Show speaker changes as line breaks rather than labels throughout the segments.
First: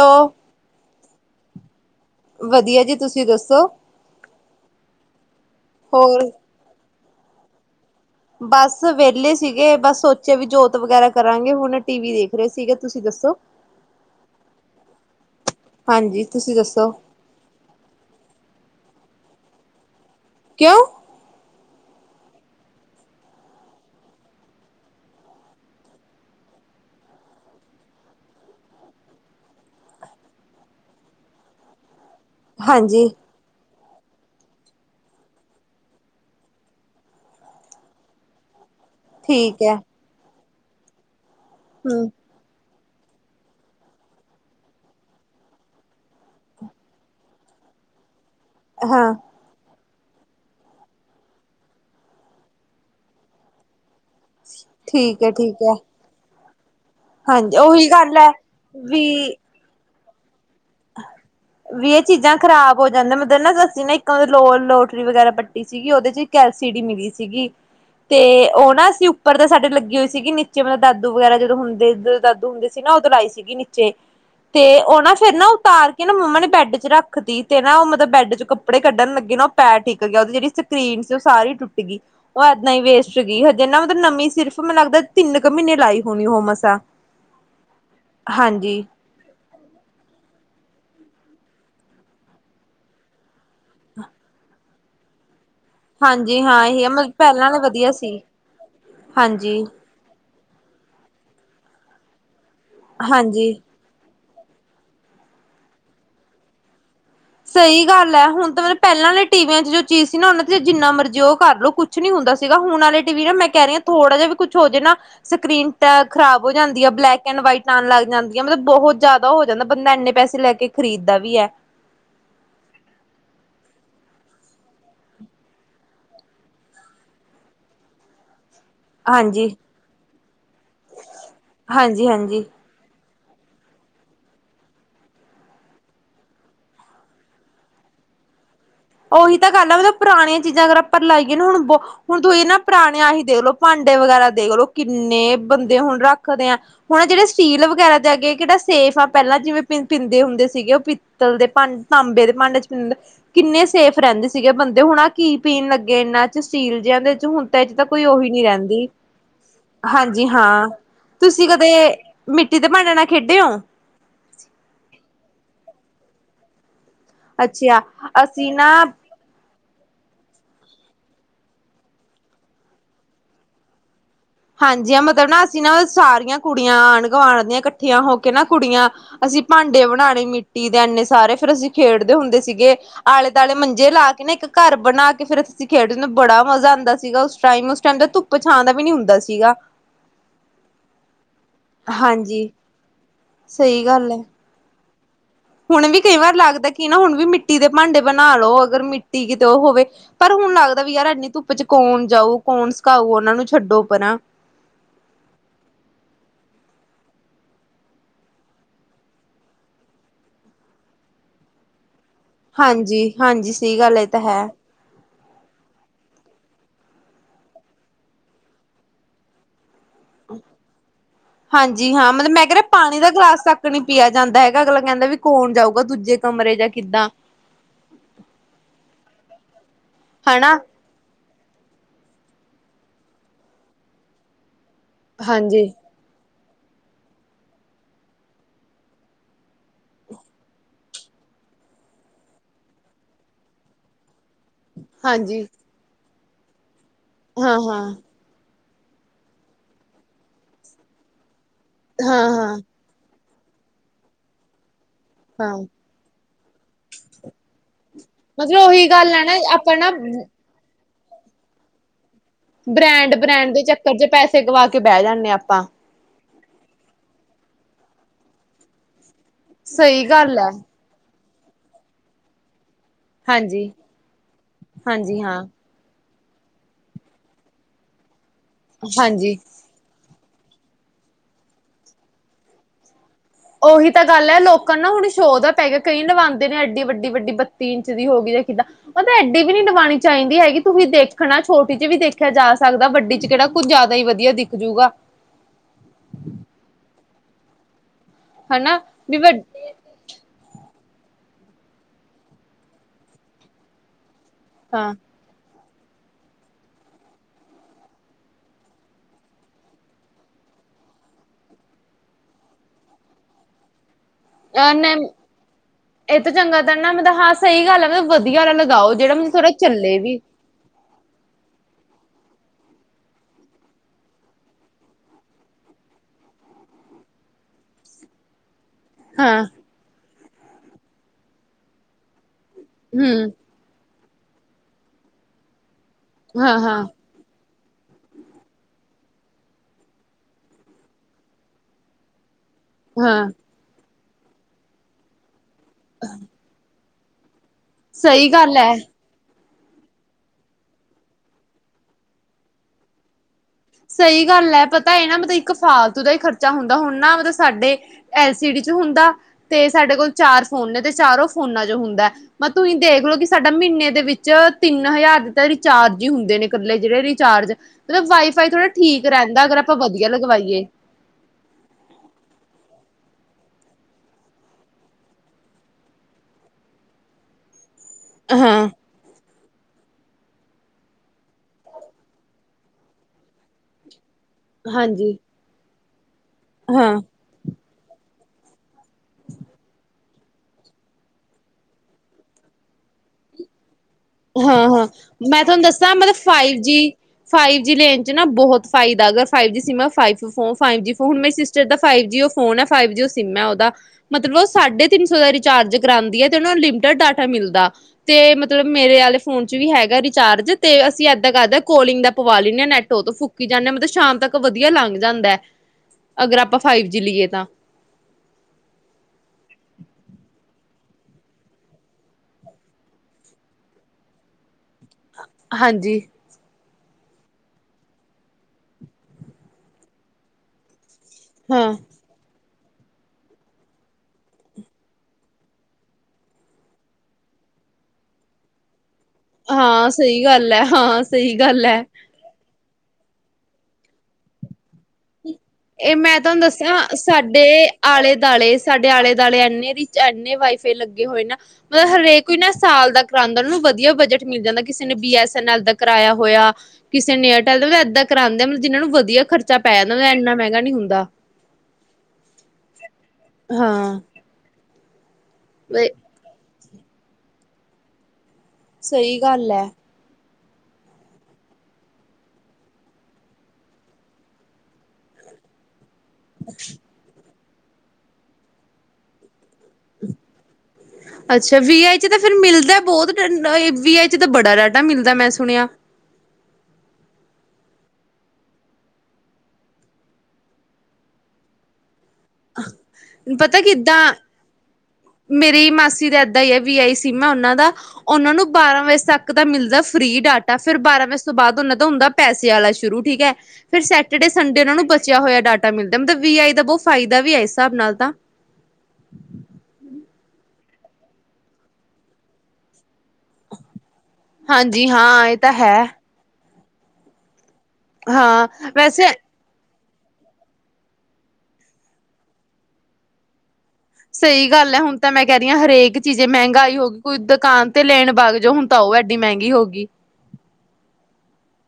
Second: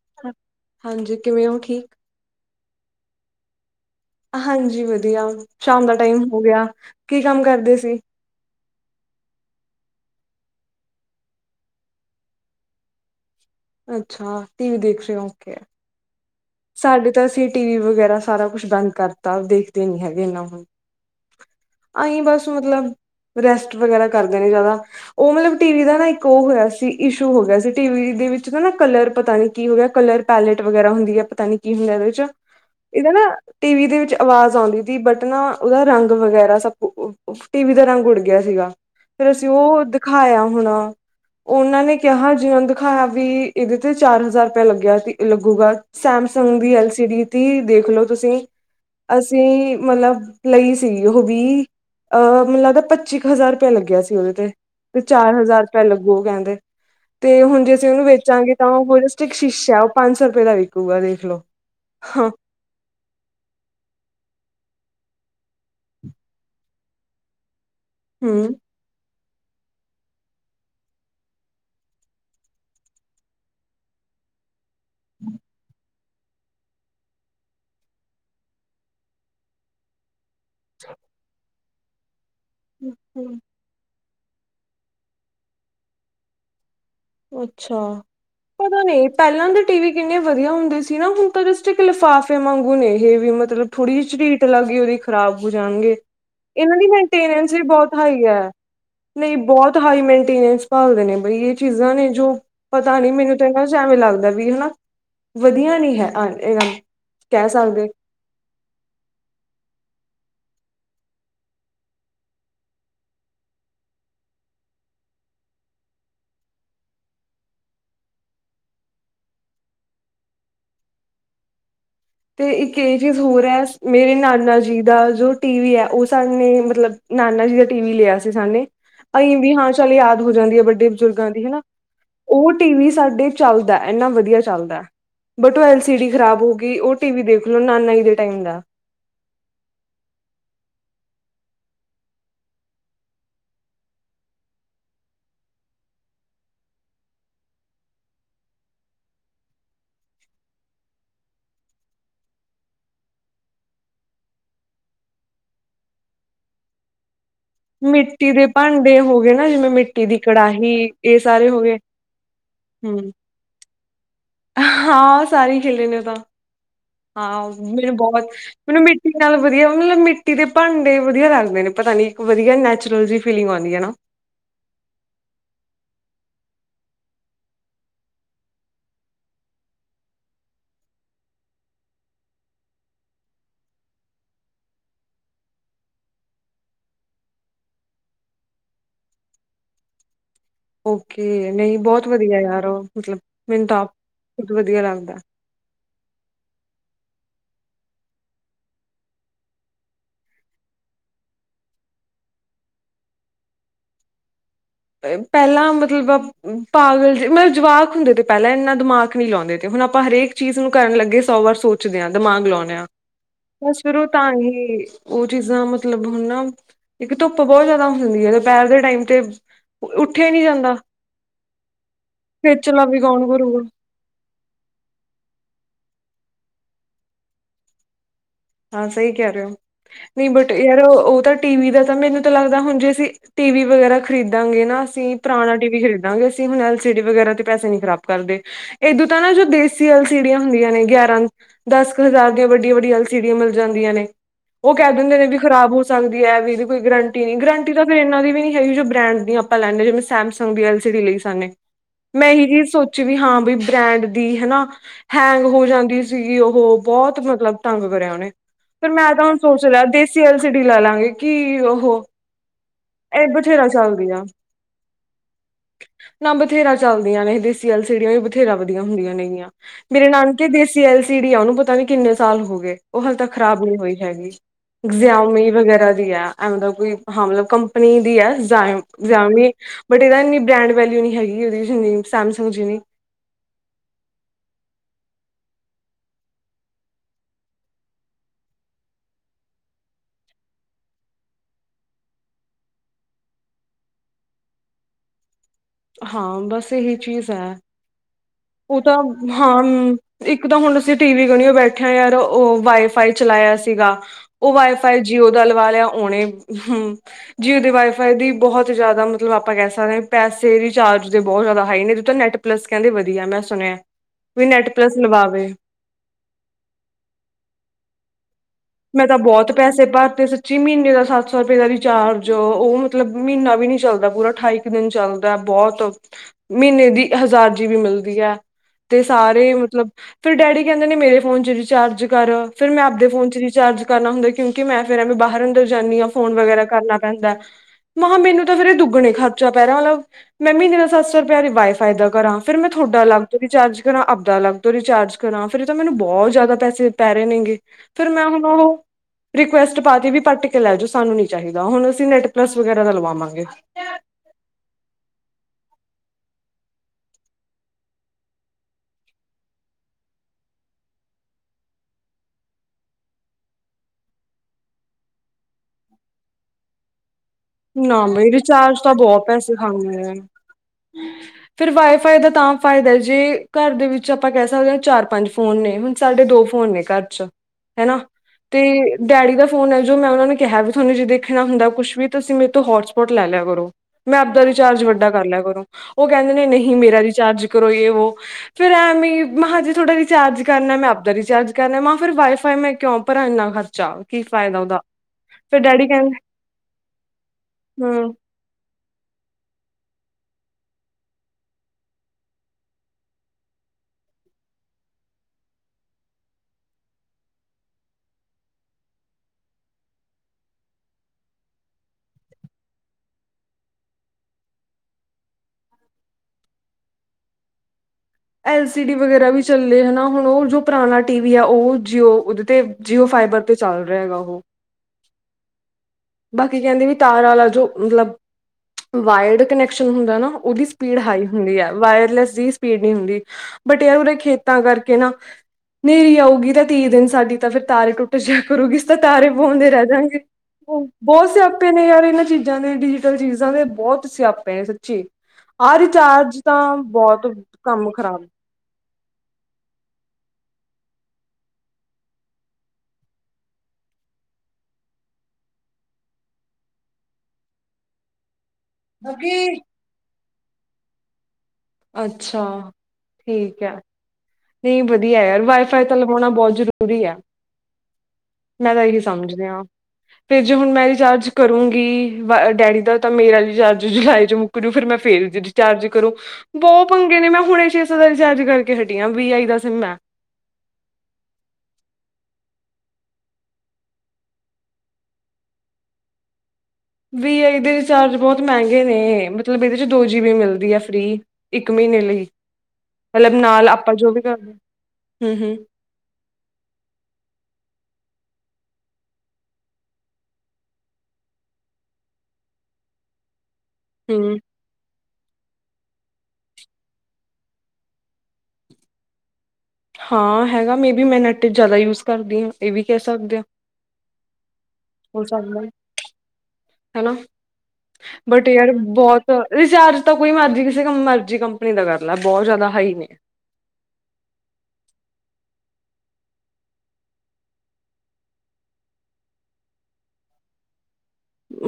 Hello,
ਹਾਂਜੀ ਕਿਵੇ ਔ ਠੀਕ
ਵਧੀਆ ਜੀ। ਤੁਸੀ ਦੱਸੋ?
ਹਾਂਜੀ ਵਧੀਆ। ਸ਼ਾਮ ਦਾ
ਹੋਰ
ਟਾਈਮ ਹੋ ਗਿਆ। ਕੀ ਕਮ ਕਰਦੇ ਸੀ?
ਬਸ ਵੇਲੇ ਸੀਗੇ। ਬਸ ਸੋਚਿਆ ਵੀ ਜੋਤ ਵਗੈਰਾ ਕਰਾਂਗੇ ਹੁਨ ਟੀ ਵੀ ਦੇਖਰੇ ਸੀਗੇ। ਤੁਸੀ ਦੱਸੋ?
ਅਛਾ। ਟੀ ਵੀ ਦੇਖਰੇ ਔ ਔਕੇ।
ਹਾਂਜੀ। ਤੁਸੀ ਦੱਸੋ?
ਤਾਂ ਅਸੀ ਟੀ ਵੀ ਵਗੈਰਾ ਸਾਰਾ ਕੁਛ ਬੰਦ ਕਰਤਾ ਦੇਖਦੇ ਨੀ ਹੈਗੇ ਏਨਾ।
ਕਿਉ?
ਅਹੀ ਬਸ ਮਤਲਬ ਰੈਸਟ ਵਗੈਰਾ ਕਰਦੇ ਰਈਦਾ ਜਾਦਾ। ਉਹ ਮਤਲਬ ਟੀਵੀ ਦਾ ਨਾ ਇਕ ਔ ਹੋਇਆ ਸੀ ਇਸ਼ੂ ਹੋ ਗਿਆ ਸੀ ਟੀਵੀ ਦੇ ਵਿਚ ਦਾ ਨਾ ਕਲਰ ਪਤਾ ਨੀ ਕੀ ਹੋ ਗਿਆ ਕਲਰ ਪੈਲੇਟ ਵਗੈਰਾ ਹੁੰਦੀ ਏ, ਪਤਾ ਨੀ ਕੀ ਹੁੰਦਾ ਇਦੇ ਵਿਚ
ਹਾਂਜੀ
ਇਦਾ ਨਾ ਟੀਵ ਦੇ ਵਿਚ ਆਵਾਜ਼ ਆਉਂਦੀ ਤੀ ਬਟ ਨਾ ਓਦਾ ਰੰਗ ਵਗੈਰਾ ਸਬ ਟੀ ਵੀ ਦਾ ਰੰਗ ਉੜ ਗਿਆ ਸੀਗਾ। ਫੇਰ ਅਸੀ
ਠੀਕ ਹੈ
ਔ ਦਿਖਾਇਆ ਹੁਣ ਉਨਾ ਨੇ
ਹਮ
ਕਿਹਾ ਜੇ ਰੰਗ ਖਾਇਆ ਵੀ ਇਦੇ ਤੇ ਚਾਰ ਹਜ਼ਾਰ ਰੁਪਇਯਾ ਲਗਿਆ ਸੀ। ਲੱਗੂਗਾ। ਸੈਮਸੰਗ ਦੀ ਐਲ ਸੀ ਡੀ ਤੀ ਦੇਖਲੋ ਤੁਸੀ
ਹਾਂ
ਅਸ ਤੀ ਮਤਲਬ ਲਈ ਸੀਗੀ ਉਹ ਵੀ ਅ, ਮੈਨ ਲੱਗਦਾ ਪੱਚੀ ੲਕ ਹਜ਼ਾਰ ਰੁਪਇਆੱ ਲਗਿਆ ਸੀ ਉਦੇ ਤੇ
ਠੀਕ ਹੈ
ਚਾਰ ਹਜ਼ਾਰ
ਠੀਕ ਹੈ।
ਰੁਪਇਆ ਲੱਗੂ ਕਹਿਦੇ। ਤੇ
ਹਾਂਜੀ
ਹੁਨ ਜੇ ਅਸੀ
ਉਹੀ
ਉਨੂੰ
ਗੱਲ ਹੈ
ਵੇਚਾਂਗੇ ਤਾਂ ਔ ਸਟਿਕ
ਵੀ
ਸ਼ੀਸ਼ਾ ਏ, ਔ ਪੰਜ ਸੌ ਰੁਪਏ ਦਾ ਵੀ-
ਵੀ ਏ ਚੀਜਾ ਖਰਾਬ ਹੋ ਜਾਦਾ ਮਤਲਬ ਨਾ ਅਸੀ ਨਾ ਇਕ ਲੋ ਲੋਟਰੀ ਵਗੈਰਾ ਪੱਟੀ ਸੀ। ਸੀਗੀ ਉਦੇ 'ਚ ਐਲਸੀਡੀ ਮਿਲੀ ਸੀਗੀ ਤੇ
ਹਮ
ਔ ਨਾ ਅਸੀ ਪਰ ਤਾਂ ਸਾਡੇ ਲਗੀ ਹੋਈ ਸੀਗੀ ਨੀਚੇ ਮਤਲਬ ਦਾਦੂ ਵਗੈਰਾ ਜਦੋ ਹੁੰਦੇ ਜਦੋਂ ਦਾਦੂ ਹੁੰਦੇ ਸੀ ਨਾ ਉਦੋਂ ਲਾਈ ਸੀ। ਕੀ ਨੀਚੇ ਤੇ ਔ ਨਾ ਫੇਰ ਨਾ- ਕਰਕੇ ਨਾ ਮੰਮਾ ਨੇ ਬੈਡ 'ਚ ਰੱਖ ਤੀ ਤੇ ਨਾ ਉਹ ਮਤਲਬ ਬੈਡ ਚੋਂ ਕੱਪੜੇ ਕਢਣ ਲੱਗੇ ਨਾ ਔ ਪੈਰ ਟੀਕ ਗਿਆ ਔ ਨੀਰੀ ਸਕਰੀਨ ਸੀ ਔ ਸਾਰੀ ਟੁੱਟ ਗਈ। ਔ ਏਦਾਂ ਹੀ ਵੇਸਟ
ਅੱਛਾ
ਗਈ ਹ ਜਿਨਾ ਮਤਲਬ ਨਵੀ ਸਿਰਫ ਮੈਨ ਲਗਦਾ ਤਿੰਨ ਕੁ ਮੀਨੇ ਲਾਈ ਹੋਨੀ ਉਹ ਮਸਾਂ।
ਅਛਾ। ਪਤਾ
ਹਾਂਜੀ
ਨੀ ਪੇਲਾਂ ਦੇ ਟੀ ਵੀ ਕਿਨੇ ਵਧੀਆ ਹੁੰਦੇ ਸੀ ਨਾ, ਹੁਨ ਤਾਂ ਜਸਟ ਇਕ ਲਿਫਾਫੇ ਵਾਂਗੂ ਨੇ ਇਹ ਵੀ ਮਤਲਬ- ਥੋੜੀ ਜੀ ਝਰੀਟ ਲਗ ਗੀ ਉਦੀ ਖਰਾਬ ਹੋ ਜਾਨਗੇ।
ਹਾਂਜੀ ਹਾਂ
ਇਹਨਾ
ਇਹੀ
ਦੀ
ਮਤਲਬ ਪਹਿਲਾਂ
ਮੇਨਟੇਨੈਂਸ ਵੀ
ਵਾਲਾ ਵਧੀਆ
ਬੋਤ
ਸੀ
ਹਾਈ ਐ। ਨਹੀ
ਹਾਂਜੀ
ਬੋਤ ਹਾਈ ਮੇਨਟੇਨੈਂਸ ਭਾਲਦੇ ਨੇ ਬਈ ਏ ਚੀਜਾ ਨੇ ਜੋ ਪਤਾ ਨੀ ਮੈਨੂੰ ਤਾਂ
ਹਾਂਜੀ।
ਇਨ੍ਹਾਂ ਜਵੇ ਲਗਦਾ ਵੀ ਹੈਨਾ ਵਧੀਆ ਨੀ ਹੈ [unintelligible] ਕਹਿ
ਸਈ
ਸਕਦੇ
ਗੱਲ ਐ। ਹੁਨ [unintelligible] ਪੇਲਾ ਵਾਲੇ ਟੀਵੀਆਂ 'ਚ ਜੋ ਚੀਜ ਸੀ ਨਾ ਉਨਾ ਤੇ ਜਿਨਾ ਮਰਜ਼ੀ ਔ ਕਰ ਲੋ ਕੁਛ ਨੀ ਹੁੰਦਾ ਸੀਗਾ ਹੁਨ ਵਾਲੇ ਟੀ ਵੀ- ਨਾਉ ਮੈਂ ਕੇਰੀ ਆ ਥੋੜਾ ਜਾ ਵੀ ਕੁੱਛ ਹੋਜੇ ਨਾ- ਸਕਰੀਨ ਖਰਾਬ ਹੋ ਜਾਦੀ ਆ, ਬਲੈਕ ਐਂਡ ਵਾਈਟ ਆਣ ਲਗ ਜਾਦੀ ਆ, ਮਤਲਬ ਬਹੁਤ ਜਿਆਦਾ ਹੋ ਜਾਦਾ ਬੰਦਾ ਇਨੇ ਪੈਸੇ ਲੈ ਕੇ ਕੇ ਖਰੀਦਦਾ ਵੀ ਹੈ।
ਤੇ ਇਕ ਏ ਚੀਜ ਹੋਰ ਐ ਮੇਰੇ ਨਾਨਾ ਜੀ ਦਾ ਜੋ ਟੀ ਵੀ ਹੈ। ਉਹ ਸਾਨੇ ਮਤਲਬ-ਲ ਨਾਨਾ ਜੀ ਦਾ ਟੀ ਵੀ ਲਿਆ ਸੀ ਸਾਨੇ। ਅਈ
ਹਾਂਜੀ,
ਵੀ ਹਾਂ ਚੱਲ ਯਾਦ ਹੋ ਜਾਂਦੀ ਵੱਡੇ ਬਜ਼ੁਰਗਾਂ ਦੀ ਹੈਨਾ।
ਹਾਂਜੀ, ਹਾਂਜੀ।
ਉਟ ਟੀ ਵੀ ਸਾਡੇ ਚੱਲਦਾ ਏਨਾ ਵਧੀਆ ਚੱਲਦਾ ਬਟ ਔ ਐਲ ਸੀ ਡੀ ਖਰਾਬ ਹੋ ਗਈ। ਉ ਟੀ ਵੀ ਦੇਖ ਲੋ, ਨਾਨਾ ਈ ਦੇ ਟਾਈਮ ਦਾ।
ਉਹੀ ਤਾਂ ਗੱਲ ਹੈ, ਮਤਲਬ ਪੁਰਾਣੀਆਂ ਚੀਜ਼ਾਂ ਅਗਰ ਆਪ ਲਾਈਏ ਨਾ ਹੁਣ ਹੁਣ ਤੁਸੀਂ ਨਾ ਪੁਰਾਣੇ ਅਸੀਂ ਦੇਖਲੋ, ਭਾਂਡੇ ਵਗੈਰਾ ਦੇਖ ਲਓ, ਕਿੰਨੇ ਬੰਦੇ ਹੁਣ ਰੱਖਦੇ ਆ ਹੁਣ ਜਿਹੜੇ ਸਟੀਲ ਵਗੈਰਾ ਦੇ ਅੱਗੇ ਕਿਹੜਾ ਸੇਫ ਆ, ਪਹਿਲਾਂ ਜਿਵੇਂ ਪੀਂਦੇ ਹੁੰਦੇ ਸੀਗੇ ਉਹ ਪੱਤਲ ਦੇ ਭਾਂਡ, ਤਾਂਬੇ ਦੇ ਭਾਂਡੇ, ਵਹਿਚ ਕਿੰਨੇ ਸੇਫ ਰਹਿੰਦੇ ਸੀਗੇ ਬੰਦੇ, ਹੁਣਾ ਕੀ ਪੀਣ ਲੱਗੇ ਇਹਨਾਂ 'ਚ ਸਟੀਲ ਜਿ ਦੇ 'ਚ ਹੁਣ ਤਾਂ ਕੋਈ ਉਹੀ
ਮਿੱਟੀ
ਨਹੀਂ
ਦੇ
ਰਹਿੰਦੀ,
ਭਾਂਡੇ ਹੋ ਗਏ ਨਾ ਜਿਵੇਂ ਮਿੱਟੀ ਦੀ
ਹਾਂਜੀ ਹਾਂ,
ਕੜਾਹੀ ਇਹ ਸਾਰੇ
ਤੁਸੀਂ
ਹੋ
ਕਦੇ
ਗਏ।
ਮਿੱਟੀ ਦੇ ਭਾਂਡੇ ਨਾਲ
ਹੂੰ।
ਖੇਡਿਓ?
ਹਾਂ ਸਾਰੇ ਹੀ ਖੇਲੇ ਨੇ ਉਹ ਤਾਂ, ਹਾਂ
ਅੱਛਾ
ਮੈਨੂੰ ਬਹੁਤ,
ਅਸੀਂ
ਮੈਨੂੰ ਮ
ਨਾ
ਮਿੱਟੀ ਨਾਲ ਵਧੀਆ, ਮਤਲਬ ਮਿੱਟੀ ਦੇ ਭਾਂਡੇ ਵਧੀਆ ਲੱਗਦੇ ਨੇ, ਪਤਾ ਨੀ ਇੱਕ ਵਧੀਆ ਨੈਚੁਰਲ ਜਿ ਫੀਲਿੰਗ ਆਉਂਦੀ ਨਾ।
ਹਾਂਜੀ, ਮਤਲਬ ਨਾ ਅਸੀਂ ਨਾ ਸਾਰੀਆਂ ਕੁੜੀਆਂ ਆਢ ਗੁਆਂਢ ਦੀਆਂ, ਇਕੱਠੀਆਂ ਹੋ ਕੇ ਨਾ ਕੁੜੀਆਂ ਅਸੀਂ ਭਾਂਡੇ ਬਣਾਉਣੇ ਮਿੱਟੀ ਦੇ ਐਨੇ ਸਾਰੇ, ਫਿਰ ਅਸੀਂ ਖੇਡਦੇ ਹੁੰਦੇ ਸੀਗੇ। ਆਲੇ ਦੁਆਲੇ ਮੰਜੇ ਲਾ ਕੇ ਨਾ ਇੱਕ ਘਰ ਬਣਾ ਕੇ, ਫ਼ਿਰ ਅਸੀ ਖੇਡਦੇ ਹੁੰਦੇ ਬੜਾ ਮਜ਼ਾ ਆਉਂ ਸੀਗਾ ਉਸ ਟਾਈਮ, ਉਸ ਟਾਈਮ ਤੁਪ ਛਾ ਦਾ ਵੀ, ਨਹੀਂ ਹੁੰਦਾ ਸੀਗਾ।
ਓਕੇ, ਨਹੀਂ ਬਹੁਤ ਵਧੀਆ
ਹਾਂਜੀ
ਯਾਰ ਉਹ, ਮਤਲਬ ਮੈਨੂੰ ਤਾਂ
ਸਹੀ
ਆਪ
ਗੱਲ ਹੈ।
ਬਹੁਤ ਵਧੀਆ ਲੱਗਦਾ।
ਹੁਣ ਵੀ ਕਈ ਵਾਰ ਲੱਗਦਾ ਕਿ ਨਾ ਹੁਣ ਵੀ ਮਿੱਟੀ ਦੇ ਭਾਂਡੇ ਬਣਾ ਲਓ, ਅਗਰ ਮਿੱਟੀ ਕਿਤੇ ਉਹ ਹੋਵੇ ਪਰ ਹੁਣ ਲੱਗਦਾ ਵੀ ਯਾਰ ਇਨੀ ਧੁੱਪ 'ਚ ਕੌਣ ਜਾਊ, ਕੌਣ ਸੁਕਾਊ ਉਹਨਾਂ ਨੂੰ, ਛੱਡੋ ਪਰਾਂ।
ਪਹਿਲਾਂ ਮਤਲਬ ਪਾਗਲ ਜ ਮਤਲਬ ਜਵਾਕ ਹੁੰਦੇ ਤੇ ਪਹਿਲਾਂ ਇੰਨਾ ਦਿਮਾਗ ਨੀ ਲਾਉਂਦੇ, ਤੇ ਹੁਣ ਆਪਾਂ ਹਰੇਕ ਚੀਜ਼ ਨੂੰ ਕਰਨ ਲੱਗੇ ਸੌ ਵਾਰ ਸੋਚ ਦਿਮਾਗ ਲਾਉਦੇ ਆ,
ਹਾਂਜੀ ਹਾਂਜੀ ਸਹੀ
ਬਸ ਫਿਰ
ਗੱਲ
ਉਹ
ਇਹ
ਤਾਂ
ਹੈ।
ਹੀ ਉਹ ਚੀਜ਼ਾਂ ਮਤਲਬ ਹੁਣ ਨਾ, ਇੱਕ ਧੁੱਪ ਬਹੁਤ ਜ਼ਿਆਦਾ ਹੁੰਦੀ ਹੈ ਦੁਪਹਿਰ ਦੇ ਟਾਈਮ ਤੇ ਉੱਠਿਆ ਨਹੀਂ ਜਾਂਦਾ।
ਹਾਂਜੀ ਹਾਂ, ਮਤਲਬ ਮੈਂ ਕਹਿ
ਫਿਰ
ਰਿਹਾ
ਚਲਾ ਵੀ
ਪਾਣੀ ਦਾ
ਕੌਣ
ਗਲਾਸ
ਕਰੂਗਾ
ਤੱਕਣੀ ਪਿਆ ਜਾਂਦਾ ਹੈਗਾ, ਅਗਲਾ ਕਹਿੰਦਾ ਵੀ ਕੌਣ ਜਾਊਗਾ ਦੂਜੇ ਕਮਰੇ ਜਾਂ ਕਿੱਦਾਂ।
ਹਾਂ ਸਹੀ ਕਹਿ ਰਹੇ ਹੋ, ਨਹੀਂ ਬਟ
ਹਨਾ।
ਯਾਰ ਉਹ ਤਾਂ ਟੀ ਵੀ ਦਾ ਤਾਂ ਮੈਨੂੰ ਤਾਂ ਲੱਗਦਾ ਹੁਣ ਜੇ ਅਸੀਂ, ਟੀ ਵੀ ਵਗੈਰਾ ਖਰੀਦਾਂਗੇ ਨਾ ਅਸੀਂ ਪੁਰਾਣਾ
ਹਾਂਜੀ
ਟੀ ਵੀ ਖਰੀਦਾਂ ਕਰਾਂਗੇ ਅਸੀਂ, ਹੁਣ ਐਲ ਸੀ ਡੀ ਵਗੈਰਾ ਤੇ ਪੈਸੇ ਨਹੀਂ ਖਰਾਬ ਕਰਦੇ। ਏਦੋਂ ਤਾਂ ਨਾ ਜੋ ਦੇਸੀ ਅਲਸੀਡੀਆਂ ਹੁੰਦੀਆਂ ਨੇ, ਗਿਆਰਾਂ ਦਸ ਹਜ਼ਾਰ ਦੀਆਂ ਵੱਡੀਆਂ ਵੱਡੀਆਂ, ਅਲ ਸੀ ਡੀ ਡੀਆਂ ਮਿਲ ਜਾਂਦੀਆਂ ਨੇ, ਉਹ ਕਹਿ ਦਿੰਦੇ ਨੇ ਵੀ
ਹਾਂਜੀ।
ਖ਼ਰਾਬ ਹੋ ਸਕਦੀ ਹੈ ਵੀ ਇਹਦੀ ਕੋਈ ਗਰੰਟੀ ਗਰੰਟੀ ਤਾਂ
ਹਾਂ-ਹਾਂ।
ਫਿਰ ਇਹਨਾਂ ਦੀ ਵੀ ਨੀ ਹੈਗੀ, ਜੋ ਬ੍ਰਾਂਡ ਦੀ ਆਪਾਂ ਲੈਂਦੇ ਜਿਵੇਂ ਸੈਮਸੰਗ ਦੀ ਐਲ ਸੀ ਲਈ ਸਨੇ ਮੈਂ ਇਹੀ ਚੀਜ਼
ਹਾਂ-ਹਾਂ
ਸੋਚੀ ਵੀ ਹਾਂ, ਬਈ ਬ੍ਰੈਂਡ ਦੀ ਹਨਾ ਹੈਂਗ
ਹਾਂ
ਹੋ ਜਾਂਦੀ ਸੀਗੀ ਉਹ, ਬਹੁਤ ਮਤਲਬ ਤੰਗ
ਮਤਲਬ
ਫੇਰ
ਉਹੀ
ਮੈਂ
ਗੱਲ ਹੈ
ਤਾਂ
ਨਾ
ਹੁਣ ਸੋਚ
ਆਪਾਂ
ਲਿਆ,
ਨਾ
ਦੇਸੀ ਐਲਸੀ ਡੀ ਲੈ ਲਾਂਗੇ, ਕਿ ਉਹ
ਬ੍ਰੈਂਡ,
ਇਹ
ਬ੍ਰੈਂਡ ਦੇ
ਬਥੇਰਾ
ਚੱਕਰ
ਚੱਲਦੀ
'ਚ
ਆ
ਪੈਸੇ ਗਵਾਹ ਕੇ ਬਹਿ ਜਾਂਦੇ ਹਾਂ ਆਪਾਂ।
ਬਥੇਰਾ ਚੱਲਦੀਆਂ ਨੇ ਦੇਸੀ ਐਲ ਸੀ ਡੀਆਂ ਵੀ, ਬਥੇਰਾ ਵਧੀਆ ਹੁੰਦੀਆਂ ਨੇਗੀਆਂ। ਮੇਰੇ
ਸਹੀ ਗੱਲ
ਨਾਨਕੇ
ਹੈ।
ਦੇਸੀ ਐਲ ਸੀ ਡੀ ਆ, ਉਹਨੂੰ ਪਤਾ ਨੀ ਕਿੰਨੇ ਸਾਲ ਹੋ ਗਏ। ਉਹ ਹੁਣ ਤੱਕ ਖ਼ਰਾਬ
ਹਾਂਜੀ।
ਨਹੀਂ ਹੋਈ ਹੈਗੀ,
ਹਾਂਜੀ
ਇਗਜ਼ਾਮ
ਹਾਂ।
ਵਗੈਰਾ ਦੀ ਆ। ਐ ਮਤਲਬ ਕੋਈ ਹਾਂ, ਮਤਲਬ ਕੰਪਨੀ ਦੀ ਹੈ।
ਹਾਂਜੀ।
ਬਟ ਇਹਦਾ ਇੰਨੀ ਬ੍ਰੈਂਡ ਵੈਲਿਊ ਨਹੀਂ ਹੈਗੀ ਉਹਦੀ, ਜਿੰਨੀ ਸੈਮਸਗ ਜੀਨੀ।
ਉਹੀ ਤਾਂ ਗੱਲ ਹੈ ਲੋਕਾਂ ਨਾ ਹੁਣ ਸੋਂਅ ਦਾ ਪੈ ਗਿਆ, ਕਈ ਨਿਵਾਉਂਦੇ ਨੇ ਐਡੀ ਵੱਡੀ -ਵੱਡੀ ਬੱਤੀ ਇੰਚ ਦੀ ਹੋ ਗਈ ਕਿੱਦਾਂ ਮਤਲਬ ਐਡੀ ਵੀ ਨਹੀਂ ਡਵਾਉਣੀ ਚਾਹੀਦੀ ਹੈਗੀ, ਤੁਸੀਂ ਦੇਖਣਾ ਛੋਟੀ 'ਚ ਵੀ ਦੇਖਿਆ ਜਾ ਸਕਦਾ, ਵੱਡੀ 'ਚ ਕਿਹੜਾ ਕੁਝ ਜਿਆਦਾ ਹੀ ਵਧੀਆ, ਦਿਖ ਜੂਗਾ।
ਹਾਂ ਬਸ ਇਹੀ ਚੀਜ਼ ਹੈ,
ਹਨਾ
ਉਹ ਤਾਂ
ਵੀ ਵੱ
ਹਾਂ ਇੱਕ ਤਾਂ ਹੁਣ ਅਸੀਂ ਟੀ ਵੀ ਗਣੀਓ ਬੈਠਿਆ ਯਾਰ, ਉਹ ਵਾਈਫਾਈ ਚਲਾਇਆ ਸੀਗਾ ਉਹ
ਹਾਂ
ਵਾਈਫਾਈ ਜੀਓਦਾ ਲਵਾ ਲਿਆ ਉਹਓਨੇ, ਹਮ। ਜੀ ਓਦੇ ਵਾਈਫਾਈ ਦੀ ਬਹੁਤ ਜ਼ਿਆਦਾ ਮਤਲਬ ਆਪਾਂ ਕਹਿ ਸਕਦੇ ਹਾਂ ਪੈਸੇ ਰਿਚਾਰਜ ਦੇ ਬਹੁਤ ਜ਼ਿਆਦਾ ਹਾਈ ਨੇ ਜੇ ਤਾਂ ਨੈੱਟ ਪਲੱਸ ਕਹਿੰਦੇ ਵਧੀਆ ਮੈਂ ਸੁਣਿਆ ਵੀ
ਅ
ਨੈਟ ਪਲੱਸ
ਨਹੀਂ
ਲਵਾਵੇ
ਇਹ ਤਾਂ ਚੰਗਾ ਤ ਨਾ ਮਤਲਬ ਹਾਂ ਸਹੀ ਗੱਲ ਹੈ ਵਧੀਆ ਲਗਾਓ
ਮੈਂ
ਜਿਹੜਾ
ਤਾਂ
ਮਤਲਬ ਥੋੜਾ
ਬਹੁਤ ਪੈਸੇ
ਚੱਲੇ ਵੀ
ਪਾਤੇ ਸੀ ਜੀ ਮਹੀਨੇ ਦਾ ਸੱਤ ਸੌ ਰੁਪਏ ਦਾ ਰਿਚਾਰਜ ਉਹ ਮਤਲਬ ਮਹੀਨਾ ਵੀ ਨੀ ਚੱਲਦਾ ਪੂਰਾ ਅਠਾਈ ਇੱਕ ਦਿਨ ਚੱਲਦਾ ਬਹੁਤ ਮਹੀਨੇ ਦੀ ਹਜ਼ਾਰ ਜੀ ਬੀ ਮਿਲਦੀ ਹੈ ਤੇ
ਹਾਂ
ਸਾਰੇ ਮਤਲਬ ਫੇਰ ਡੈਡੀ ਕਹਿੰਦੇ ਨੇ ਮੇਰੇ ਫੋਨ ਚ ਰਿਚਾਰਜ ਕਰ ਫੇਰ ਮੈਂ ਆਪਦੇ ਫੋਨ
ਹਮ
ਚ ਰੀਚਾਰਜ ਕਰਨਾ ਹੁੰਦਾ ਕਿਉਂਕਿ ਮੈਂ ਫੇਿਰ ਐਵੇਂ ਬਾਹਰ ਅੰਦਰ ਜਾਂਦੀ ਹ ਫੋਨ
ਹਾਂ
ਵਗੈਰਾ
ਹਾਂ
ਕਰਨਾ ਪੈਂਦਾ ਮੈਂ ਕਿਹਾ ਮੈਨੂੰ ਤਾਂ ਫੇਰ ਇਹ ਦੁੱਗਣੇ ਖਰਚਾ ਪੈ ਰਿਹਾ ਮਤਲਬ ਮੈਂ ਮਹੀਨੇ ਦਾ ਸੱਤ ਸੌ ਰੁਪਏ ਦਾ ਵਾਏ ਫਾਇ ਦਾ ਕਰਾਂ ਫਿਰ ਮੈਂ ਤੁਹਾਡਾ
ਹਾਂ
ਅਲਗ ਤੋਂ ਰਿਚਾਰਜ ਕਰਾਂ ਆਪਦਾ ਅਲੱਗ ਤੋਂ ਰਿਚਾਰਜ ਕਰਾਂ ਫਿਰ ਇਹ ਤਾਂ ਮੈਨੂੰ ਬਹੁਤ ਜ਼ਿਆਦਾ ਪੈਸੇ ਪੈ ਰਹੇ ਨੇਗੇ ਫੇਰ ਮੈਂ
ਸਹੀ
ਹੁਣ
ਗੱਲ ਹੈ
ਉਹ ਰਿਕੁਐਸਟ ਪਾਤੀ ਵੀ ਪੱਟ ਕੇ ਲੈ ਜਾਓ ਸਾਨੂੰ ਨੀ ਚਾਹੀਦਾ ਹੁਣ ਅਸੀਂ ਨੈਟਪਲਸ ਵਗੈਰਾ ਦਾ ਲਵਾਵਾਂਗੇ
ਸਹੀ ਗੱਲ ਹੈ ਪਤਾ ਹੈ ਨਾ ਮਤਲਬ ਇੱਕ ਫਾਲਤੂ ਦਾ ਹੀ ਖਰਚਾ ਹੁੰਦਾ ਹੁਣ ਨਾ ਮਤਲਬ ਸਾਡੇ ਐਲ ਸੀ ਡੀ ਚ ਹੁੰਦਾ ਤੇ ਸਾਡੇ ਕੋਲ ਚਾਰ ਫੋਨ ਨੇ ਤੇ ਚਾਰੋਂ ਫੋਨਾ ਚ ਹੁੰਦਾ ਮੈਂ ਤੁਸੀਂ ਦੇਖ ਲਓ ਕਿ ਸਾਡਾ ਮਹੀਨੇ ਦੇ ਵਿੱਚ ਤਿੰਨ ਹਜ਼ਾਰ ਦੇ ਤਾਂ ਰਿਚਾਰਜ ਹੀ ਹੁੰਦੇ ਨੇ ਇਕੱਲੇ ਜਿਹੜੇ ਰਿਚਾਰਜ
ਨਾ
ਮਤਲਬ
ਬਈ
ਵਾਈਫਾਈ ਥੋੜਾ
ਰਿਚਾਰਜ ਤਾਂ
ਠੀਕ
ਬਹੁਤ
ਰਹਿੰਦਾ
ਪੈਸੇ
ਅਗਰ ਆਪਾਂ
ਖਾਦੇ
ਵਧੀਆ
ਆ
ਲਗਵਾਈਏ
ਫੇਰ ਵਾਈਫਾਈ ਦਾ ਤਾਂ ਫਾਇਦਾ ਜੇ ਘਰ ਦੇ ਵਿੱਚ ਆਪਾਂ ਕਹਿ ਸਕਦੇ ਹਾਂ ਚਾਰ ਪੰਜ ਫੋਨ ਨੇ ਹੁਣ ਸਾਡੇ ਦੋ ਫੋਨ ਨੇ ਘਰ ਚ ਹਨਾ ਤੇ
ਹਾਂ
ਡੈਡੀ ਦਾ ਫੋਨ ਹੈ ਜੋ ਮੈਂ ਉਹਨਾਂ ਨੂੰ ਕਿਹਾ ਵੀ ਤੁਹਾਨੂੰ ਜੇ ਦੇਖਣਾ ਹੁੰਦਾ ਕੁਛ ਵੀ ਤੁਸੀਂ ਮੇਰੇ ਤੋਂ ਹੋਟਸਪੋਟ ਲੈ ਲਿਆ ਕਰੋ ਮੈਂ ਆਪਦਾ ਰਿਚਾਰਜ ਵੱਡਾ
ਹਾਂਜੀ
ਕਰ ਲਿਆ ਕਰੂ ਉਹ ਕਹਿੰਦੇ ਨੇ ਨਹੀਂ
ਹਾਂ
ਮੇਰਾ ਰਿਚਾਰਜ ਕਰੋ ਯੇ ਵੋ ਫੇਰ ਐਮੇ ਮੈ ਜੇ ਥੋੜਾ ਰਿਚਾਰਜ ਕਰਨਾ ਮੈਂ ਆਪਦਾ ਰਿਚਾਰਜ ਕਰਨਾ ਮ ਫਿਰ ਵਾਈਫਾਈ ਮੈਂ ਕਿਉਂ ਭਰਾਂ ਇੰਨਾ ਖਰਚਾ ਆ
ਉਹ ਹਾਂ ਹਾਂ ਮੈਂ ਤੁਹਾਨੂੰ ਦੱਸਾਂ ਮਤਲਬ ਫਾਈਵ ਜੀ ਫਾਈਵ ਜੀ ਲੇਣ
ਹਮ
ਚ ਨਾ ਬਹੁਤ ਫਾਈਦਾ ਅਗ ਫਾਈਵ ਜੀ ਸਿੰਮ ਹੈ ਫਾਈਵ ਫੋਨ ਫਾਈਵ ਜੀ ਫ ਮਰੇ ਸਿਸਟਰ ਦਾ ਫਾਈਵ ਜੀ ਫੋਨ ਹੈ ਫਾਈਵ ਜੀ ਉਹ ਸਿੰਮ ਹੈ ਉਹਦਾ ਮਤਲਬ ਉਹ ਸਾਢੇ ਤਿੰਨ ਸੌ ਦਾ ਰਿਚਾਰਜ ਕਰਾਉਂਦੀ ਹੈ ਤੇ ਉਹਨਾ ਨੂੰ ਲਿਮਟਿਡ ਡਾਟਾ ਮਿਲਦਾ ਤੇ ਮਤਲਬ ਮੇਰੇ ਵਾਲੇ ਫੋਨ ਚ ਵੀ ਹੈਗਾ ਰਿਚਾਰਜ ਤੇ ਅਸੀਂ ਇੱਦਾਂ ਕਰੀਦਾ ਕੋਲਿੰਗ ਦਾ ਪਵਾ ਲੈਂਦੇ ਹਾਂ ਨੈੱਟ ਉਹ ਤੋ ਫੁੱਕ ਕੀ ਜਾਂਦੇ ਆਂ ਮਤਲਬ ਸ਼ਾਮ ਤੱਕ ਵਧੀਆ ਲੰਘ ਜਾਂਦਾ ਹੈ ਅਗਰ ਆਪਾਂ ਫਾਈਵ ਜੀ ਲਈਏ ਤਾਂ
ਐਲ ਸੀ ਡੀ ਵਗੈਰਾ ਵੀ ਚੱਲਦੇ ਹਨਾ ਹੁਣ ਉਹ ਜੋ ਪੁਰਾਣਾ ਟੀ ਵੀ ਹੈ ਉਹ ਜੀਓ ਉਹਦੇ ਤੇ ਜੀਓ ਫਾਈਬਰ ਤੇ ਚੱਲ ਰਿਹਾ ਹੈਗਾ ਉਹ
ਹਾਂਜੀ
ਬਾਕੀ ਕਹਿੰਦੇ ਵੀ ਤਾਰ ਵਾਲਾ ਜੋ ਮਤਲਬ ਵਾਇਲਡ ਕਨੈਕਸ਼ਨ ਹੁੰਦਾ ਨਾ ਉਹਦੀ ਸਪੀਡ ਹਾਈ ਹੁੰਦੀ ਹੈ
ਹਾਂ
ਵਾਇਰਲੈਸ ਦੀ ਸਪੀਡ ਨਹੀਂ ਹੁੰਦੀ ਬਟ ਇਹ ਵਾਲੇ ਖੇਤਾਂ ਕਰਕੇ ਨਾ ਹਨੇਰੀ ਆਊਗੀ ਤਾਂ ਤੀਹ ਦਿਨ ਸਾਡੀ ਤਾਂ ਫਿਰ ਤਾਰ ਈ ਟੁੱਟ ਜਇਆ ਕਰੂਗੀ ਤਾਂ ਤਾਰੇ ਪਵਾਉਂਦੇ ਰਹਿ
ਹਾਂ
ਜਾਂਗੇ
ਸਹੀ ਗੱਲ ਹੈ
ਉਹ
ਹਾਂ
ਬਹੁਤ
ਸਹੀ ਗੱਲ
ਸਿਆਪੇ
ਹੈ
ਨੇ ਯਾਰ ਇਹਨਾਂ ਚੀਜ਼ਾਂ ਦੇ ਡਿਜੀਟਲ ਚੀਜ਼ਾਂ ਦੇ ਬਹੁਤ ਸਿਆਪੇ ਨੇ ਸੱਚੀ ਆਹ
ਇਹ ਮੈਂ
ਰਿਚਾਰਜ
ਤੁਹਾਨੂੰ ਦੱਸਿਆ
ਤਾਂ ਬਹੁਤ
ਸਾਡੇ
ਕੰਮ
ਆਲੇ
ਖ਼ਰਾਬ
ਦੁਆਲੇ ਸਾਡੇ ਆਲੇ ਦੁਆਲੇ ਐਨੇ ਰੇਂਜਾ ਇੰਨੇ ਵਾਈਫਾਈ ਲੱਗੇ ਹੋਏ ਨਾ ਮਤਲਬ ਹਰੇਕ ਕੋਈ ਸਾਲ ਦਾ ਕਰਾਉਂਦਾ ਉਹ ਨੂੰ ਵਧੀਆ ਬਜਟ ਮਿਲ ਜਾਂਦਾ ਕਿਸੇ ਨੇ ਬੀ ਐਸ ਐਨ ਐਲ ਦਾ ਕਰਾਇਆ ਹੋਇਆ ਕਿਸੇ ਨੇ ਏਅਰਟੈਲ ਦਾ ਮਤਲਬ ਏਦਾਂ ਕਰਾਉਂਦੇ ਮਤਲਬ ਜਿਹਨਾਂ ਨੂੰ, ਵਧੀਆ ਖਰਚਾ ਪੈ ਜਾਂਦਾ ਮਤਲਬ ਇੰਨਾ ਮਹਿੰਗਾ ਨਹੀਂ ਹੁੰਦਾ।
ਅੱਛਾ ਠੀਕ ਹੈ
ਹਾਂ
ਨਹੀਂ ਵਧੀਆ ਹੈ ਯਾਰ ਵਾਈਫਾਈ
ਬ
ਤਾਂ ਲਵਾਉਣਾ ਬਹੁਤ ਜ਼ਰੂਰੀ ਆ ਮੈਂ ਤਾਂ ਇਹੀ
ਸਹੀ
ਸਮਝਦੀ
ਗੱਲ
ਹਾਂ
ਹੈ
ਫੇਰ ਜੇ ਹੁਣ ਮੈਂ ਰਿਚਾਰਜ ਕਰੂੰਗੀ ਡੈਡੀ ਦਾ ਤਾਂ ਮੇਰਾ ਰਿਚਾਰਜ ਜੁਲਾਈ ਚ ਮੁੱਕ ਜੁ ਫੇਰ ਮੈਂ ਫੇਰ ਚਾਰਜ ਕਰੋ ਬਹੁਤ ਪੰੰਗੇ ਨੇ ਮੈਂ ਹੁਣੇ ਛੇ ਸੌ ਦਾ ਰਿਚਾਰਜ ਕਰਕੇ ਹਟੀ ਆ ਵੀ ਆਈ ਦਾ ਸਿਮ ਹੈ
ਅੱਛਾ ਵੀ ਆਈ ਚ ਤਾਂ ਫਿਰ ਮਿਲਦਾ ਬੋਤ ਵੀ ਆਈ ਚ ਦਾ ਬੜਾ ਡਾਟਾ ਮਿਲਦਾ ਮੈਂ ਸੁਨੇਆ।
ਵੀ ਦੇ ਰਿਚਾਰਜ ਬੋਤ ਮੈਂਗੇ ਨੇ ਮਤਲਬ ਏਦੇ ਚ ਦੋ ਜੀਬੀ ਮਿਲਦੀ ਐ ਫਰੀ। ਇੱਕ ਮੀਨੇ ਲਈ ਮਤਲਬ
ਪਤਾ
ਨਾਲ ਆਪਾਂ ਜੋ
ਕਿੱਦਾਂ
ਵੀ ਕਰਦੇ ਹੂੰ ਹੂੰ
ਮੇਰੀ ਮਾਸੀ ਦਾ ਐਦਾਂ ਈ ਆ ਵੀ ਆਈ ਸਿੰਮ ਆ ਓਨਾਂ ਦਾ ਓਨਾਂ ਨੂੰ ਬਾਰਾਂ ਵਜੇ ਤੱਕ ਦਾ ਮਿਲਦਾ ਫਰੀ ਡਾਟਾ ਫਿਰ ਬਾਰਾਂ ਵਜੇ ਤੋਂ ਬਾਦ ਓਨਾਂ ਦਾ ਹੁੰਦਾ ਪੈਸੇ ਆਲਾ ਸ਼ੁਰੂ ਠੀਕ ਐ। ਫੇਰ ਸੈਟਡੇ
ਹੂੰ
ਸੰਡੇ ਓਨਾਂ ਨੂੰ ਬਚੇਆ ਹੋਏਆ ਡਾਟਾ ਮਿਲਦਾ ਮਤਲਬ ਵੀ ਆਈ ਦਾ ਬਹੁ ਫਾਇਦਾ ਵੀ ਐ ਏਸ ਸਾਬ ਨਾਲ ਤਾਂ
ਹਾਂ ਹੈਗਾ ਮੇ ਵੀ ਮੈਂ ਨਟ ਜ਼ਾਦਾ ਯੂਜ ਕਰਦੀ ਆਂ ਏ ਵੀ ਕੈ ਸਕਦੇ ਆਂ।
ਹਾਂਜੀ ਹਾਂ ਏ ਤਾਂ ਹੈ।
ਹੈਲੋ,
ਹਾਂ
ਬਟ ਯਾਰ
ਵੈਸੇ
ਬੋਤ ਰਿਚਾਰਜ ਤਾਂ ਕੋਈ ਮਰਜ਼ੀ ਕਿਸੇ ਮਰਜੀ ਕੰਪਨੀ ਦਾ ਕਰ ਲੈ ਬਹੁ ਜ਼ਾਦਾ ਹਾਈ ਨੇ।
ਸਈ ਗੱਲ ਐ ਹੁਨ ਤਾਂ ਮੈਂ ਕੈ ਰਈ ਆਂ ਹਰੇਕ ਚੀਜ਼ ਮੈਂਗਾਈ ਹੋ ਗਈ ਕੋਈ ਦੁਕਾਨ ਤੇ ਲੇਨ ਬਗ ਜੋ ਹੁਨ ਤਾਂ ਓ ਐਡੀ ਮੈਂਗੀ ਹੋਗੀ।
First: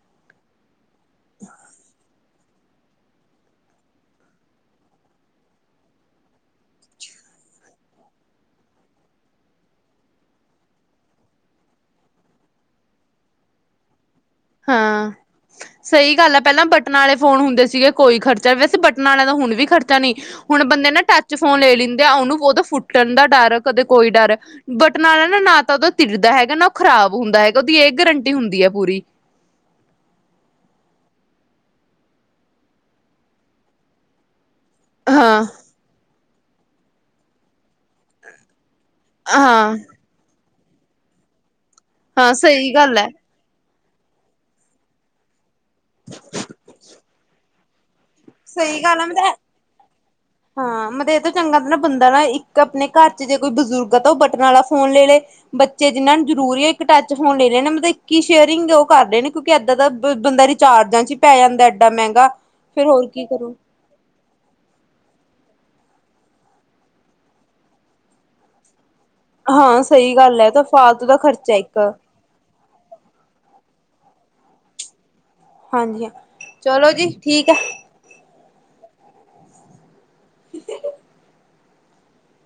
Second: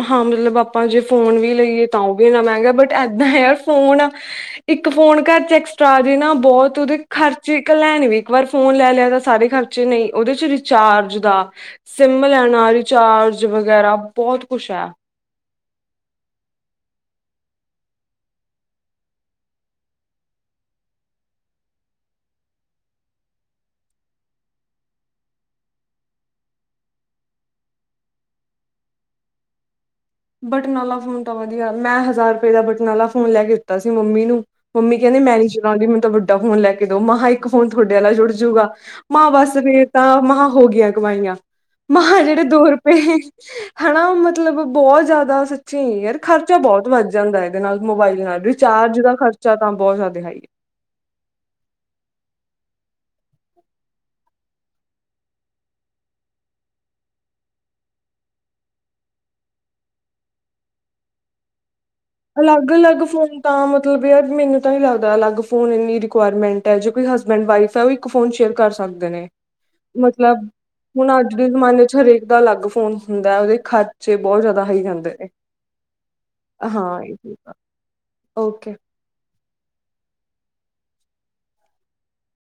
ਹਾਂ ਮਤਲਬ ਆਪਾਂ ਜੇ ਫੋਨ ਵੀ ਲਈਏ ਤਾਂ ਓ ਵੀ ਐਨਾ ਮੈਂਗੈ ਬਟ ਏਦਾਂ ਐ ਯਾਰ ਫੋਨ ਇੱਕ ਫੋਨ ਘਰ ਚ ਐਕਸਟਰਾ ਆ ਜੇ ਨਾ ਬਹੋਤ ਓਦੇ ਖਰਚੇ ਕੱਲਾ ਐਂ ਨੀ ਇੱਕ ਵਾਰ ਫੋਨ ਲੈ ਲਿਆ ਤਾਂ ਸਾਰੇ ਖਰ ਚ ਨਈ ਓਦੇ ਚ ਰਿਚਾਰਜ ਦਾ ਸਿੰਮ ਲੈਨਾ ਰਿਚਾਰਜ ਵਗੈਰਾ ਬਹੋਤ ਕੁਛ ਹੈ
ਹਾਂ ਸਈ ਗੱਲ ਐ ਪੈਲਾਂ ਬਟਨ ਆਲੇ ਫੋਨ ਹੁੰਦੇ ਸੀਗੇ ਕੋਈ ਖਰਚਾ ਨੀ ਵੈਸੇ ਬਟਨ ਆਲੇਆਂ ਦਾ ਹੁਨ ਵੀ ਖਰਚਾ ਨਈ। ਹੁਨ ਬੰਦੇ ਨਾ ਟੱਚ ਫੋਨ ਲੇ ਲਿੰਦੇ ਆ ਓਨੂੰ ਓਦਾ ਫੁਟਨ ਦਾ ਡਰ ਕਦੇ ਕੋਈ ਡਰ ਬਟਨ ਆਲਾ ਨਾ-ਨਾ ਤਾਂ ਓਦਾ ਤਿੜਦਾ ਹੈਗਾ ਨਾ ਓ ਖਰਾਬ ਹੁੰਦਾ ਹੈਗਾ ਓਦੀ ਏ ਗਰੰਟੀ ਹੁੰਦੀ ਐ ਪੂਰੀ।
ਬਟਨ ਆਲਾ ਫੋਨ ਤਾਂ ਵਦੀਆ ਮੈਂ ਹਜ਼ਾਰ ਰੁਪਏ ਦਾ ਬਟਨ ਆਲਾ ਫੋਨ ਲੈ ਕੇ ਦਿੱਤਾ ਸੀ ਮੰਮੀ ਨੂੰ। ਮੰਮੀ ਕੈਂਦੀ ਮੈਂ
ਹਾਂ
ਨੀ ਚਲਾਂਦੀ ਮੈਨੂੰ ਤਾਂ ਵੱਡਾ ਫੋਨ ਲੈ ਕੇ ਦਓ ਮਹਾਂ ਇੱਕ ਫੋਨ ਥੋਡੇ ਆਲਾ ਜੁੜ ਜੂਗਾ। ਮਹਾਂ ਬਸ
ਹਾਂ
ਫੇਰ ਤਾਂ ਮਹਾਂ ਹੋ ਗੀਆਂ ਕਮਾਈਆਂ, ਮਹਾਂ
ਹਾਂ
ਜੇੜੇ ਦੋ
ਸਹੀ ਗੱਲ
ਰੁਪਏ
ਹੈ
ਹਨਾ ਮਤਲਬ ਬਹੁ ਜ਼ਾਦਾ ਸੱਚੀ ਯਾਰ ਖਰਚਾ ਬਹੁਤ ਵੱਧ ਜਾਂਦਾ ਐ। ਦੇ ਨਾਲ ਮੋਬਾਈਲ ਨਾਲ
ਸਹੀ
ਰਿਚਾਰਜ
ਗੱਲ ਆ
ਦਾ
ਮਤਲਬ
ਖਰਚਾ ਤਾਂ ਬਹੁ ਜ਼ਾਦੇ ਹਾਈ ਏ।
ਹਾਂ ਮਤਲਬ ਏ ਤੋ ਚੰਗਾ ਤਾਂ ਨਾ ਬੰਦਾ ਨਾ ਇੱਕ ਆਪਨੇ ਘਰ ਚ ਜੇ ਕੋਈ ਬਜ਼ੁਰਗ ਆ ਤਾਂ ਓ ਬਟਨ ਆਲਾ ਫੋਨ ਲੇ-ਲੇ। ਬੱਚੇ ਜਿਨਾਂ ਨੂੰ ਜ਼ਰੂਰੀ ਐ ਇੱਕ ਟੱਚ ਫੋਨ ਲੇ ਲੇਨ ਮਤਲਬ ਇੱਕ ਈ ਸ਼ੇਅਰਿੰਗ ਓਹ ਕਰ ਰਏ ਨੇ ਕਿਓਂਕਿ ਏਦਾਂ ਦਾ ਬੰਦਾ ਚਾਰਜਾਂ ਚ ਈ ਪੈ ਜਾਂਦਾ ਐਡਾ ਮੈਂਗ
ਅਲੱਗ‌-ਅਲੱਗ ਫੋਨ ਤਾਂ ਮਤਲਬ ਯਾਰ ਮੈਨੂੰ ਤਾਂ ਨੀ ਲੱਗਦਾ ਅਲੱਗ ਫੋਨ ਇੰਨੀ ਰਿਕੁਆਇਰਮੈਂਟ ਐ ਜੇ ਕੋਈ ਹਸਬੈਂਡ ਵਾਈਫ ਐ ਓ ਇਕ ਫੋਨ ਸ਼ੇਅਰ ਕਰ ਸਕਦੇ ਨੇ,
ਹਾਂ ਸਹੀ ਗੱਲ
ਮਤਲਬ
ਹੈ ਤਾਂ ਫਾਲਤੂ ਦਾ
ਹੁਨ ਅੱਜ ਦੇ
ਖਰਚਾ ਇੱਕ
ਜ਼ਮਾਨੇ ਚ ਹਰੇਕ ਦਾ ਅਲੱਗ ਫੋਨ ਹੁੰਦਾ ਓਦੇ ਖਰਚੇ ਬਹੁ ਜਾਦਾ ਹਾਈ ਜਾਂਦੇ ਨੇ।
ਹਾਂਜੀ ਹਾਂ, ਚਲੋ
ਹਾਂ
ਜੀ
ਇਹ
ਠੀਕ ਐ।
ਓਕੇ।
[inaudible]